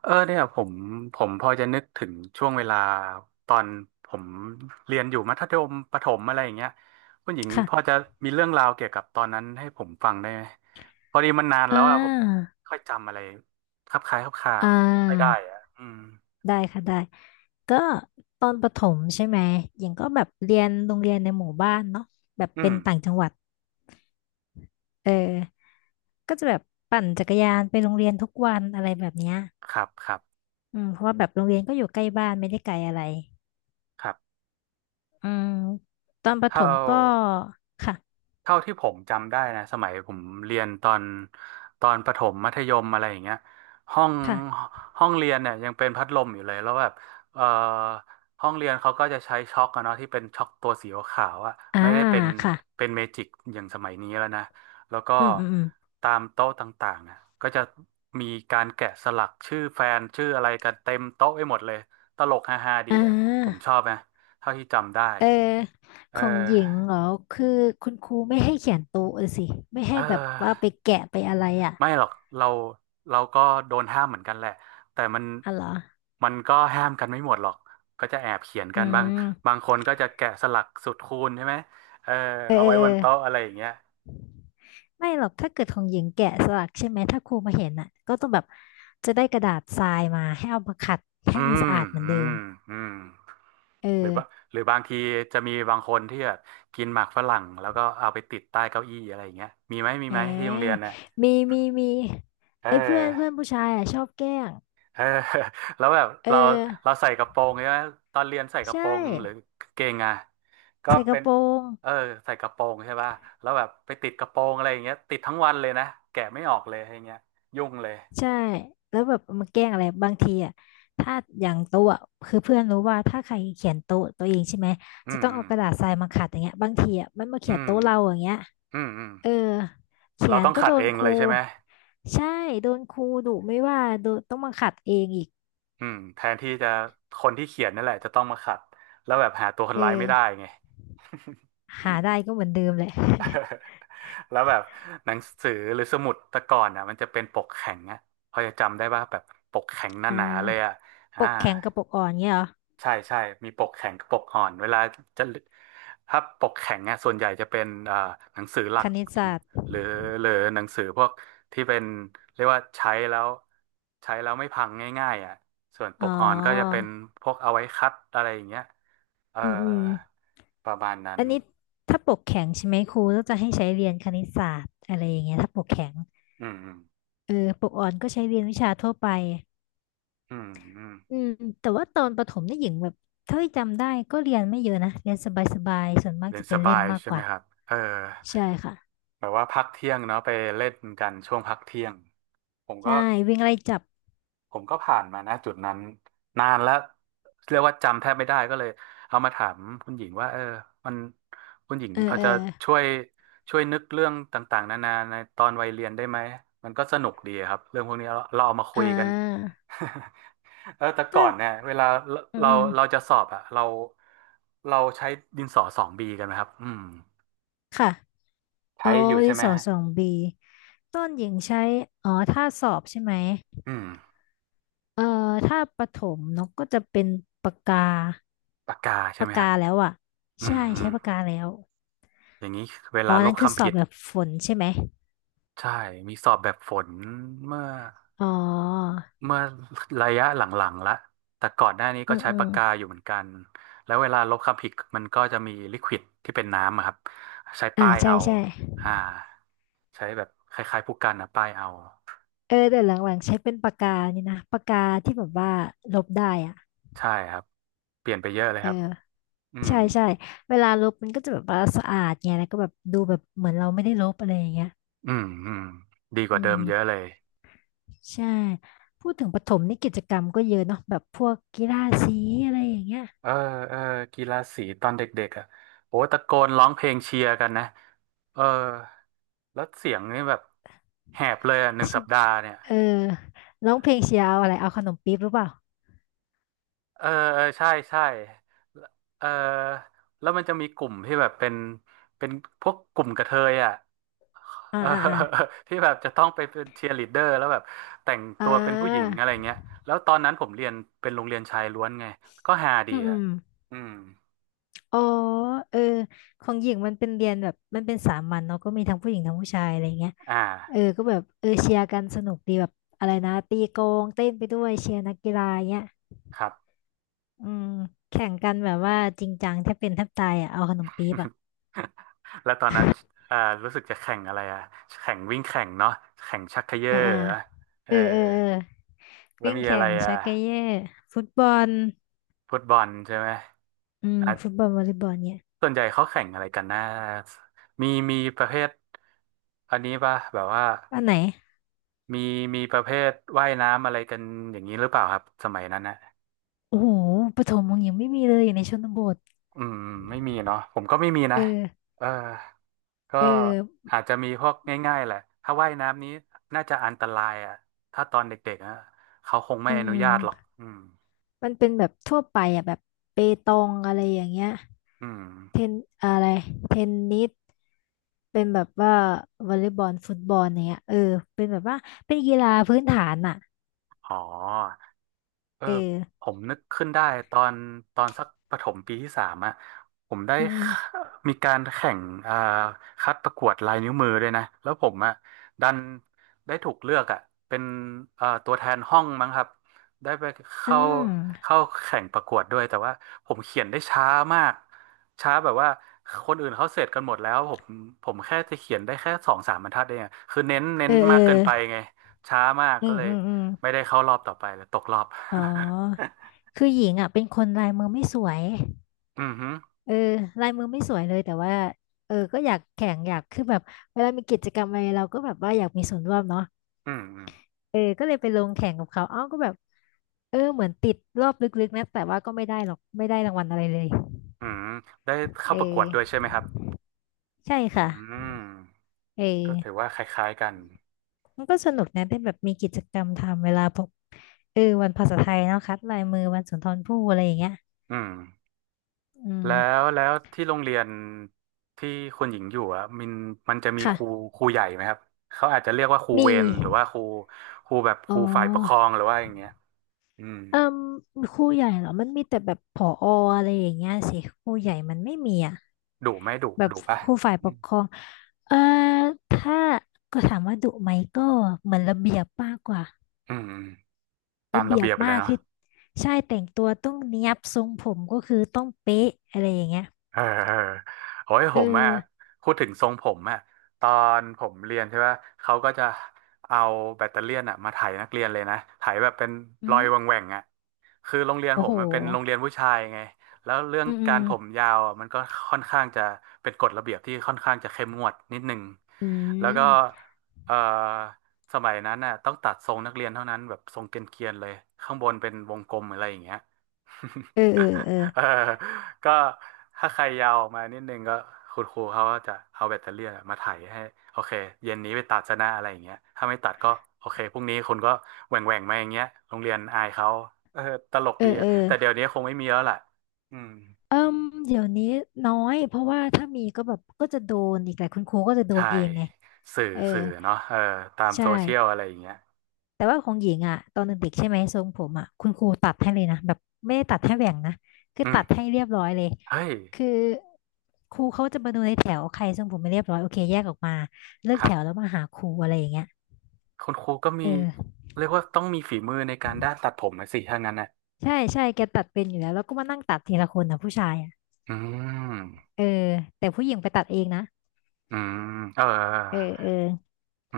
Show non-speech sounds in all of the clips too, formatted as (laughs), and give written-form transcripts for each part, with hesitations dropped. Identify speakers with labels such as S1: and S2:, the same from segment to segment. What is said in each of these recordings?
S1: เออเนี่ยผมพอจะนึกถึงช่วงเวลาตอนผมเรียนอยู่มัธยมประถมอะไรอย่างเงี้ยคุณหญิงพอ
S2: ค่ะ
S1: จะมีเรื่องราวเกี่ยวกับตอนนั้นให้ผมฟังได้ไหมพอดีมันนานแล้
S2: อ่า
S1: วอ่ะผมไม่ค่อยจำอะไรคลับคล้ายคลับคลา
S2: อ่
S1: ไม่ค่อยได้
S2: า
S1: อ่ะอืม
S2: ได้ค่ะได้ ก็ตอนประถมใช่ไหมยังก็แบบเรียนโรงเรียนในหมู่บ้านเนาะแบบ
S1: อื
S2: เป็
S1: ม
S2: นต่างจังหวัด เออก็จะแบบปั่นจักรยานไปโรงเรียนทุกวันอะไรแบบเนี้ย
S1: ครับครับ
S2: อืมเพราะว่าแบบโรงเรียนก็อยู่ใกล้บ้านไม่ได้ไกลอะไร
S1: ครับ
S2: อืมตอนประถ
S1: เท่า
S2: มก็ค่ะ
S1: เท่าที่ผมจำได้นะสมัยผมเรียนตอนประถมมัธยมอะไรอย่างเงี้ยห้อง
S2: ค่ะ
S1: ห้องเรียนเนี่ยยังเป็นพัดลมอยู่เลยแล้วแบบเอ่อห้องเรียนเขาก็จะใช้ช็อคอะเนาะที่เป็นช็อคตัวสีขาวๆอะ
S2: อ่า
S1: ไม่ได้เป็น
S2: ค่ะ
S1: เป็นเมจิกอย่างสมัยนี้แล้วนะแล้วก็
S2: อืมอืมอืม
S1: ตามโต๊ะต่างๆนะก็จะมีการแกะสลักชื่อแฟนชื่ออะไรกันเต็มโต๊ะไปหมดเลยตลกฮาๆดี
S2: อ่
S1: อะผมชอ
S2: า
S1: บนะเท่าที่จำได้
S2: เออ
S1: เอ
S2: ของหญิง
S1: อ
S2: เหรอ คือคุณครูไม่ให้เขียนโต๊ะเลยสิ ไม่
S1: เอ
S2: ให้แบบว่าไป
S1: อ
S2: แกะไปอะไรอ่ะ
S1: ไม่หรอกเราเราก็โดนห้ามเหมือนกันแหละแต่มัน
S2: อ๋อเหรอ
S1: มันก็ห้ามกันไม่หมดหรอกก็จะแอบเขียน
S2: อื
S1: กันบางบา
S2: ม
S1: งคนก็จะแกะสลักสูตรคูณใช่ไหมเออ
S2: เออ
S1: เอา
S2: เออ
S1: ไว้
S2: เอ
S1: บน
S2: อ
S1: โต๊ะอะไรอย่างเงี้ย
S2: ไม่หรอกถ้าเกิดของหญิงแกะสลักใช่ไหมถ้าครูมาเห็นอ่ะก็ต้องแบบจะได้กระดาษทรายมาให้เอามาขัดให้
S1: อื
S2: มันสะ
S1: ม
S2: อาดเหมือน
S1: อื
S2: เดิม
S1: มอืม
S2: เอ
S1: หรือ
S2: อ
S1: ว่าหรือบางทีจะมีบางคนที่แบบกินหมากฝรั่งแล้วก็เอาไปติดใต้เก้าอี้อะไรอย่างเงี้ยมีไหมมี
S2: เอ
S1: ไหมที่โรงเรียน
S2: อ
S1: น่ะ
S2: มี มี มี
S1: เ
S2: ไอ้เพื่อนเพื่อน
S1: ออ
S2: ผู้ชายอ่ะชอบแกล้ง
S1: เออ (laughs) แล้วแบบ
S2: เออ
S1: เราใส่กระโปรงใช่ไหมตอนเรียนใส่กระ
S2: ใช่
S1: โปรงหรือกางเกงอ่ะก็
S2: ใส่ก
S1: เป็
S2: ระ
S1: น
S2: โปรง
S1: เออใส่กระโปรงใช่ป่ะแล้วแบบไปติดกระโปรงอะไรอย่างเงี้ยติดทั้งวันเลยนะแกะไม่ออกเลยอย่างเงี้ยยุ่งเลย
S2: ใช่แล้วแบบมาแกล้งอะไรบางทีอ่ะถ้าอย่างโต๊ะอะคือเพื่อนรู้ว่าถ้าใครเขียนโต๊ะตัวเองใช่ไหม
S1: อื
S2: จะ
S1: ม
S2: ต้อง
S1: อื
S2: เอา
S1: ม
S2: กระดาษทรายมาขัดอย่างเงี้ยบางทีอ่ะมันมาเขี
S1: อื
S2: ยน
S1: ม
S2: โต๊ะเราอย่างเงี้ย
S1: อืมอืม
S2: เออเขี
S1: เรา
S2: ยน
S1: ต้อง
S2: ก็
S1: ขั
S2: โด
S1: ดเอ
S2: น
S1: ง
S2: ค
S1: เล
S2: รู
S1: ยใช่ไหม
S2: ใช่โดนครูดุไม่ว่าโดนต้องมาขัดเองอีก
S1: อืมแทนที่จะคนที่เขียนนั่นแหละจะต้องมาขัดแล้วแบบหาตัวคน
S2: เอ
S1: ร้ายไม่ได้
S2: อ
S1: ไง
S2: หาได้ก็เหมือนเดิมแหละ (laughs)
S1: (laughs) แล้วแบบหนังสือหรือสมุดแต่ก่อนอ่ะมันจะเป็นปกแข็งอ่ะพอจะจำได้ป่ะแบบปกแข็งห
S2: อ่
S1: นาๆเลย
S2: า
S1: อ่ะอ่า
S2: ปกแข็งกับปกอ่อนเงี้ยเหรอ
S1: ใช่ใช่มีปกแข็งกับปกอ่อนเวลาจะถ้าปกแข็งอ่ะส่วนใหญ่จะเป็นหนังสือหลั
S2: ค
S1: ก
S2: ณิตศาสตร์
S1: หรือหรือหนังสือพวกที่เป็นเรียกว่าใช้แล้วใช้แล้วไม่พังง่ายๆอ่ะส่วนป
S2: อ๋อ
S1: กอ่อนก็จะเป็นพวกเอาไว้คัดอะไรอย่างเงี้ยเอ่อ
S2: อืมอืม
S1: ประมาณนั้น
S2: อันนี้ถ้าปกแข็งใช่ไหมครูก็จะให้ใช้เรียนคณิตศาสตร์อะไรอย่างเงี้ยถ้าปกแข็ง
S1: อืมอืม
S2: เออปกอ่อนก็ใช้เรียนวิชาทั่วไป
S1: อื
S2: อื
S1: ม
S2: มแต่ว่าตอนประถมนี่หญิงแบบเท่าที่จำได้ก็เรียนไม่เยอะนะ เรียนสบายๆส่วนมาก
S1: เรียน
S2: จะ
S1: ส
S2: เป็นเล่
S1: บา
S2: น
S1: ย
S2: มาก
S1: ใช่
S2: ก
S1: ไหม
S2: ว่า
S1: ครับเออ
S2: ใช่ค่ะ
S1: แบบว่าพักเที่ยงเนาะไปเล่นกันช่วงพักเที่ยงผมก็
S2: ใช่วิ่งไล่จับ
S1: ผมก็ผ่านมานะจุดนั้นนานแล้วเรียกว่าจำแทบไม่ได้ก็เลยเอามาถามคุณหญิงว่าเออมันคุณหญิง
S2: เอ
S1: พ
S2: อ
S1: อ
S2: เออ
S1: จะช่วยช่วยนึกเรื่องต่างๆนานาในตอนวัยเรียนได้ไหมมันก็สนุกดีครับเรื่องพวกนี้เราเราเอามาคุ
S2: อ่
S1: ยกัน
S2: า
S1: (laughs) เออแต่ก่
S2: ก็
S1: อนเนี่ยเวลาเรา
S2: อื
S1: เรา
S2: ม
S1: เราจะสอบอะเราใช้ดินสอสองบีกันไหมครับอืม
S2: ค่ะโอ้
S1: ใช้อยู่
S2: ดิ
S1: ใช่
S2: น
S1: ไหม
S2: สอ
S1: ฮะ
S2: สองบีต้นหญิงใช้อ๋อถ้าสอบใช่ไหม
S1: อืม
S2: เออถ้าประถมนกก็จะเป็นปากกา
S1: ปากกาใช่ไห
S2: ปา
S1: ม
S2: ก
S1: ครั
S2: กา
S1: บ
S2: แล้วอ่ะ
S1: อื
S2: ใช่ใช้
S1: ม
S2: ปากกาแล้ว
S1: อย่างนี้เว
S2: อ๋
S1: ลา
S2: อ
S1: ล
S2: นั่
S1: บ
S2: นคือส
S1: คำ
S2: อ
S1: ผิ
S2: บ
S1: ด
S2: แบบฝนใช่ไหม
S1: ใช่มีสอบแบบฝนเมื่อ
S2: อ๋อ
S1: เมื่อระยะหลังๆละแต่ก่อนหน้านี้
S2: อื
S1: ก็
S2: ม
S1: ใช้
S2: อืม
S1: ปากกาอยู่เหมือนกันแล้วเวลาลบคำผิดมันก็จะมีลิควิดที่เป็นน้ำอะครับใช้
S2: อ่า
S1: ป้าย
S2: ใช่
S1: เอา
S2: ใช่
S1: อ่าใช้แบบคล้ายๆผู้กันนะป้ายเอา
S2: เออแต่หลังๆใช้เป็นปากกานี่นะปากกาที่แบบว่าลบได้อ่ะ
S1: ใช่ครับเปลี่ยนไปเยอะเลย
S2: เอ
S1: ครับ
S2: อ
S1: อืม
S2: ใช่ใช่เวลาลบมันก็จะแบบว่าสะอาดไงแล้วก็แบบดูแบบเหมือนเราไม่ได้ลบอะไรอย่างเงี้ย
S1: อืม อืม ดีกว่า
S2: อื
S1: เดิม
S2: ม
S1: เยอะเลย
S2: ใช่พูดถึงประถมนี่กิจกรรมก็เยอะเนาะแบบพวกกีฬาสีอะไรอย่างเงี้ย
S1: เออเออกีฬาสีตอนเด็กๆอ่ะโอ้ตะโกนร้องเพลงเชียร์กันนะเออแล้วเสียงนี่แบบแหบเลยอ่ะหนึ่ง
S2: ชิ
S1: สัปดาห์เนี่ย
S2: เออร้องเพลงเชียร์เอาอะไรเอาขนมปี๊บหรือเปล่า
S1: เออเออใช่ใช่เออแล้วมันจะมีกลุ่มที่แบบเป็นเป็นพวกกลุ่มกระเทยอ่ะ
S2: อ่า
S1: เออ
S2: อ่าอ่า
S1: (laughs) ที่แบบจะต้องไปเป็นเชียร์ลีดเดอร์แล้วแบบแต่ง
S2: อ่
S1: ตัวเป็นผู้หญิง
S2: า
S1: อะไรเงี้ยแล้วตอนนั้นผมเรียนเป็นโรงเรียนชายล้วนไงก็ฮาดี
S2: อืมอื
S1: อ่ะ
S2: ม
S1: อืม
S2: อ๋อเออของหญิงมันเป็นเรียนแบบมันเป็นสามัญเนาะก็มีทั้งผู้หญิงทั้งผู้ชายอะไรเงี้ย
S1: อ่า
S2: เออก็แบบเออเชียร์กันสนุกดีแบบอะไรนะตีโกงเต้นไปด้วยเชียร์นักกีฬาเงี้ย
S1: ครับ
S2: อืมแข่งกันแบบว่าจริงจังแทบเป็นแทบตายอ่ะเอาขนมปี๊บอ่ะ
S1: (laughs) แล้วตอนนั้นอ่ารู้สึกจะแข่งอะไรอ่ะแข่งวิ่งแข่งเนาะแข่งชักเขย่อ
S2: อ่าอ่า
S1: เหรอเอ
S2: เอ
S1: อ
S2: อเออเออ
S1: แล้ว
S2: วิ่ง
S1: มีอะ
S2: แข่
S1: ไร
S2: ง
S1: อ่ะ
S2: ชักเกเย่ฟุตบอล
S1: ฟุตบอลใช่ไหม
S2: อืม
S1: อ่ะ
S2: ฟุตบอลวอลเลย์บอลเนี่ย
S1: ส่วนใหญ่เขาแข่งอะไรกันนะมีประเภทอันนี้ป่ะแบบว่า
S2: อันไหน
S1: มีมีประเภทว่ายน้ำอะไรกันอย่างนี้หรือเปล่าครับสมัยนั้นนะ
S2: โอ้โหปฐมของหญิงไม่มีเลยอยู่ในชนบท
S1: อืมไม่มีเนาะผมก็ไม่มี
S2: เอ
S1: นะ
S2: อ
S1: เออ ก็
S2: เออ
S1: อาจจะมีพวกง่ายๆแหละ ถ้าว่ายน้ำนี้น่าจะอันตรายอ่ะถ้าตอนเด็กๆนะเขาคงไม่
S2: อื
S1: อนุญาตหรอก
S2: ม
S1: อืม
S2: มันเป็นแบบทั่วไปอ่ะแบบเปตองอะไรอย่างเงี้ย
S1: อืม
S2: เทนอะไรเทนนิสเป็นแบบว่าวอลเลย์บอลฟุตบอลเนี้ยเออเป็นแบบว่าเป็นกีฬาพื้นฐานอ่ะ
S1: อ๋อ เออ
S2: เออ
S1: ผมนึกขึ้นได้ตอนตอนสักประถมปีที่สามอ่ะผมได้
S2: อืม
S1: มีการแข่งอ่าคัดประกวดลายนิ้วมือด้วยนะแล้วผมอ่ะดันได้ถูกเลือกอ่ะเป็นตัวแทนห้องมั้งครับได้ไป
S2: อื
S1: เข้า
S2: มอืม
S1: เข้าแข่งประกวดด้วยแต่ว่าผมเขียนได้ช้ามากช้าแบบว่าคนอื่นเขาเสร็จกันหมดแล้วผมแค่จะเขียนได้แค่สองสามบรรทัดเองอะคือเน้นเน้
S2: เอ
S1: น
S2: อเออ
S1: มากเกินไปไงช้ามาก
S2: อื
S1: ก็
S2: ม
S1: เลย
S2: อืมอืม
S1: ไม่ได้เข้ารอบต่อไปเลยตกรอบ
S2: อ๋อ
S1: (laughs)
S2: คือหญิงอ่ะเป็นคนลายมือไม่สวย
S1: อืมฮึ
S2: เออลายมือไม่สวยเลยแต่ว่าเออก็อยากแข่งอยากคือแบบเวลามีกิจกรรมอะไรเราก็แบบว่าอยากมีส่วนร่วมเนาะ
S1: อืมอืม
S2: เออก็เลยไปลงแข่งกับเขาเอ้าก็แบบเออเหมือนติดรอบลึกๆนะแต่ว่าก็ไม่ได้หรอกไม่ได้รางวัลอะไรเลย
S1: อืมได้เข้า
S2: เอ
S1: ประกว
S2: อ
S1: ดด้วยใช่ไหมครับ
S2: ใช่
S1: อื
S2: ค่ะ
S1: ม
S2: เออ
S1: ก็ถือว่าคล้ายๆกัน
S2: มันก็สนุกนะได้แบบมีกิจกรรมทำเวลาพบเออวันภาษาไทยเนาะคัดลายมือวันสุนทรภู่อะไรอย่างเงี้ย
S1: อืม
S2: อืม
S1: แล้วที่โรงเรียนที่คุณหญิงอยู่อ่ะมันมันจะมีครู
S2: ค่ะ
S1: ใหญ่ไหมครับเขาอาจจะเรียกว่าครูเว
S2: มี
S1: รหรือว่าครูครูแบบค
S2: อ๋อ
S1: รูฝ่ายปกครองหรือว่าอย่างเงี้ยอืม
S2: เอ่มครูใหญ่เหรอมันมีแต่แบบผออะไรอย่างเงี้ยสิครูใหญ่มันไม่มีอ่ะ
S1: ดุไหม่ดุ
S2: แบบ
S1: ดุป่ะ
S2: ครูฝ่าย
S1: อื
S2: ปก
S1: ม
S2: ครองเอ่อถ้าก็ถามว่าดุไหมก็เหมือนระเบียบมากกว่า
S1: อืมตาม
S2: ระ
S1: ระ
S2: เบียบ
S1: เบียบเล
S2: มา
S1: ย
S2: ก
S1: เนาะ
S2: คือใช่แต่งตัวต้องเนียบทรงผมก็คือต้องเป๊ะอะไรอย่างเงี้ย
S1: เออเออโอ้ย
S2: เอ
S1: ผ
S2: อ
S1: มอ่ะพูดถึงทรงผมอ่ะตอนผมเรียนใช่ปะเขาก็จะเอาแบตเตอเลียนอ่ะมาไถนักเรียนเลยนะไถแบบเป็น
S2: อื
S1: รอย
S2: ม
S1: แหว่งๆอ่ะคือโรงเรียน
S2: โอ้
S1: ผม
S2: โห
S1: มันเป็นโรงเรียนผู้ชายไงแล้วเรื่อง
S2: อืมอื
S1: กา
S2: ม
S1: รผมยาวอ่ะมันก็ค่อนข้างจะเป็นกฎระเบียบที่ค่อนข้างจะเข้มงวดนิดนึง
S2: อื
S1: แล้วก็
S2: ม
S1: เออสมัยนั้นน่ะต้องตัดทรงนักเรียนเท่านั้นแบบทรงเกรียนๆเลยข้างบนเป็นวงกลมอะไรอย่างเงี้ย
S2: เออเออเออ
S1: เออก็ถ้าใครยาวออกมานิดนึงก็คุณครูเขาก็จะเอาแบตเตอรี่อะมาไถ่ายให้โอเคเย็นนี้ไปตัดซะนะอะไรอย่างเงี้ยถ้าไม่ตัดก็โอเคพรุ่งนี้คุณก็แหว่งแหว่งมาอย่างเงี้ยโรงเรียนอายเขาเออตลก
S2: เอ
S1: ดี
S2: อเอ
S1: อะ
S2: อ
S1: แต่เดี๋ยวนี้คงไม่มีแล้วแหละอืม
S2: เอิ่มเดี๋ยวนี้น้อยเพราะว่าถ้ามีก็แบบก็จะโดนอีกแหละคุณครูก็จะโดน
S1: ใช่
S2: เองไง
S1: สื่อ
S2: เออ
S1: สื่อเนาะเออตาม
S2: ใช่
S1: โซเชียลอะไรอย่างเงี้ย
S2: แต่ว่าของหญิงอ่ะตอนเด็กๆใช่ไหมทรงผมอ่ะคุณครูตัดให้เลยนะแบบไม่ได้ตัดให้แหว่งนะคือ
S1: อืม
S2: ตัดให้เรียบร้อยเลย
S1: เฮ้ย
S2: คือครูเขาจะมาดูในแถวใครทรงผมไม่เรียบร้อยโอเคแยกออกมาเลิก
S1: ครั
S2: แถ
S1: บ
S2: วแล้วมาหาครูอะไรอย่างเงี้ย
S1: คุณครูก็มี
S2: เออ
S1: เรียกว่าต้องมีฝีมือในการด้านตัดผมนะสิถ้างั้นนะ
S2: ใช่ใช่แกตัดเป็นอยู่แล้วแล้วก็มานั่งตัดทีละคนนะผู้ชายอ่ะ
S1: อืม
S2: เออแต่ผู้หญิงไปตัดเองนะ
S1: อืมเอ
S2: เออ
S1: อ
S2: เออ
S1: อื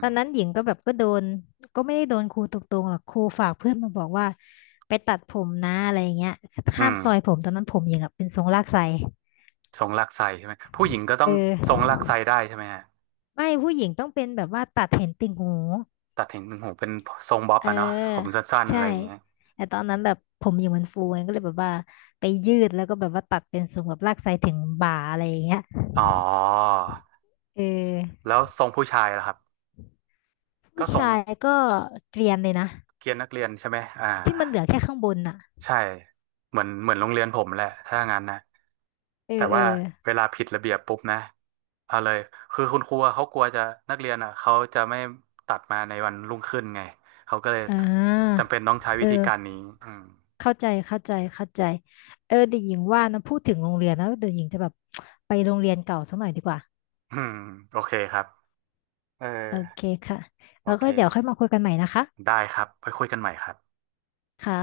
S2: ตอนนั้นหญิงก็แบบก็โดนก็ไม่ได้โดนครูตรงๆหรอกครูฝากเพื่อนมาบอกว่าไปตัดผมนะอะไรอย่างเงี้ย
S1: อื
S2: ห้าม
S1: ม
S2: ซอยผมตอนนั้นผมหญิงอะเป็นทรงลากไส
S1: ทรงลากไส้ใช่ไหมผู้หญิงก็ต้อ
S2: เอ
S1: งทรง
S2: อ
S1: ลากไส้ได้ใช่ไหมฮะ
S2: ไม่ผู้หญิงต้องเป็นแบบว่าตัดเห็นติ่งหู
S1: ตัดเห็นหนึ่งหูเป็นทรงบ๊อบ
S2: เ
S1: อะเนาะผม
S2: ออ
S1: สั้นๆอะ
S2: ใช่
S1: ไรอย่างเงี้ย
S2: แต่ตอนนั้นแบบผมหญิงมันฟูไงก็เลยแบบว่าไปยืดแล้วก็แบบว่าตัดเป็นทรงแบบลากไสถึงบ่าอะไรอย่างเงี้ย
S1: อ๋อ
S2: เออ
S1: แล้วทรงผู้ชายล่ะครับก็
S2: ผู้
S1: ทรง
S2: ชายก็เกรียนเลยนะ
S1: เกรียนนักเรียนใช่ไหมอ่า
S2: ที่มันเหลือแค่ข้างบนน่ะ
S1: ใช่เหมือนโรงเรียนผมแหละถ้างั้นนะ
S2: เอ
S1: แต่
S2: อเออ
S1: ว่าเวลาผิดระเบียบปุ๊บนะเอาเลยคือคุณครูอะเขากลัวจะนักเรียนอ่ะเขาจะไม่ตัดมาในวันรุ่งขึ้นไงเขาก็เลย
S2: อ่า
S1: จำเป็นต้องใช้วิ
S2: เอ
S1: ธี
S2: อ
S1: การนี้อืม
S2: เข้าใจเข้าใจเข้าใจเออเดี๋ยวหญิงว่านะพูดถึงโรงเรียนนะเดี๋ยวหญิงจะแบบไปโรงเรียนเก่าสักหน่อยดีกว่า
S1: อืมโอเคครับ เออ
S2: โอเคค่ะ
S1: โอ
S2: แล้ว
S1: เค
S2: ก็เดี๋ยวค่อยมาคุยกันใหม่นะคะ
S1: ได้ครับไปคุยกันใหม่ครับ
S2: ค่ะ